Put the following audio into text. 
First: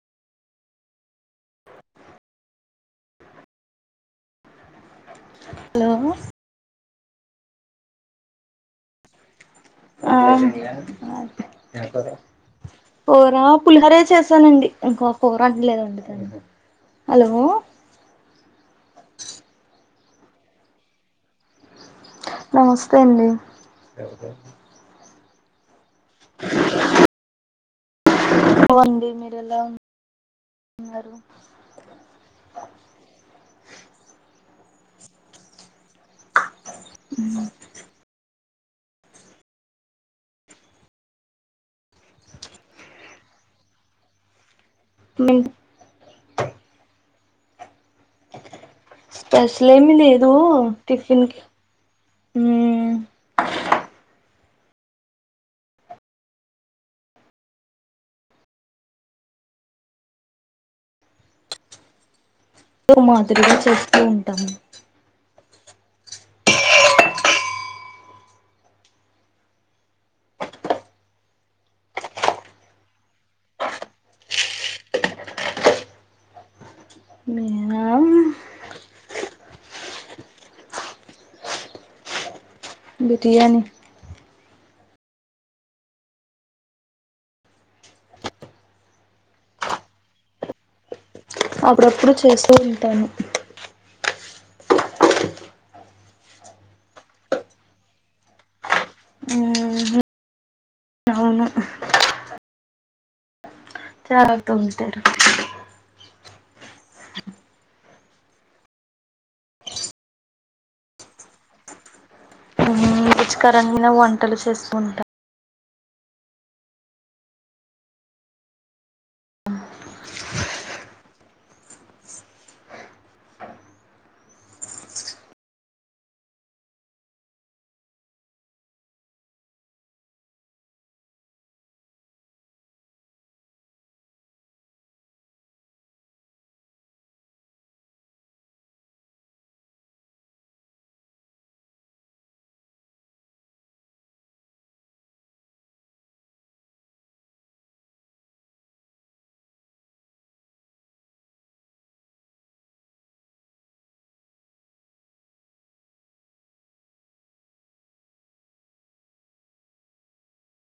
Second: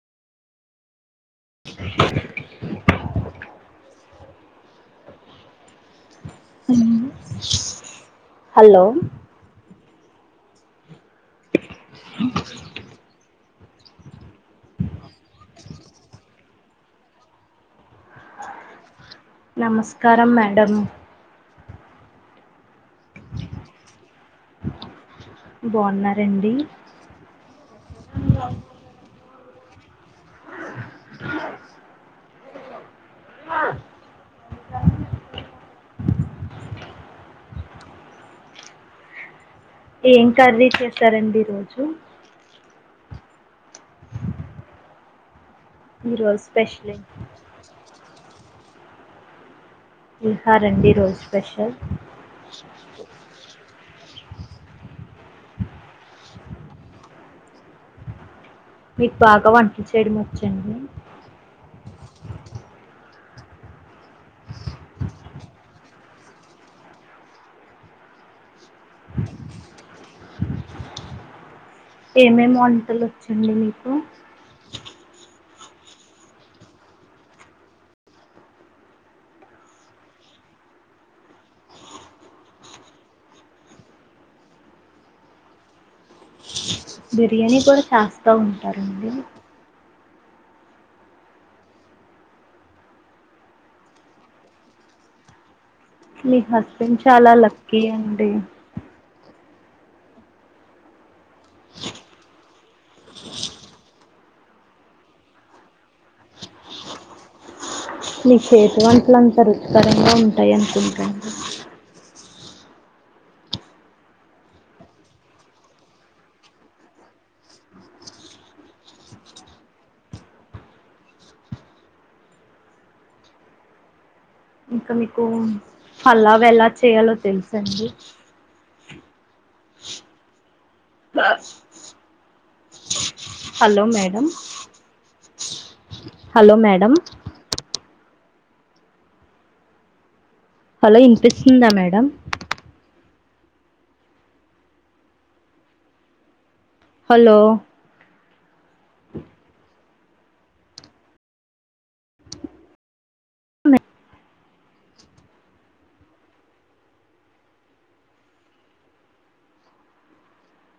hello hello ఆ పులిహరే చేసానండి ఇంకో ఫోర్ అంటలేదండి త హలో నమస్కారంారం మేడం నమస్తే అండి బాగున్నారంండి లా ఆ అ ఏం కర్రీ చేస్తారండి ఈ రోజు మీ హీరో స్పెషలీ స్పేష స్లేమి లేదు పులిహోరండి ఈరోజు టిఫన్కి స్పెషల్ మీకు బాగా వంటి చేయడం వచ్చడి మాదిరిగా చేస్తూ ఉంటాము ఏమేమి వంటలు వచ్చండి మీకు నేనా బిర్యానీ బిర్యానీ కూడా చేస్తా ఉంటారండి అప్పుడప్పుడు చేస్తూ ఉంటాను మీ హస్బెండ్ చాలా లక్కీ అండి మ్మ్ అవును చాల తంటరు నీ చేటు వంటలు అంతా రుచికరంగా ఉంటాయి అనుకుంటాను రుచికరంగాైన వంటలు చేస్తంటాారు ఇంకా మీకు అల్లావ ఎలా చేయాలో తెలుస అండి హలో మేడ హలోలో మేడమ్ హలో ఇనిపిస్తుందా మేడం హలో దె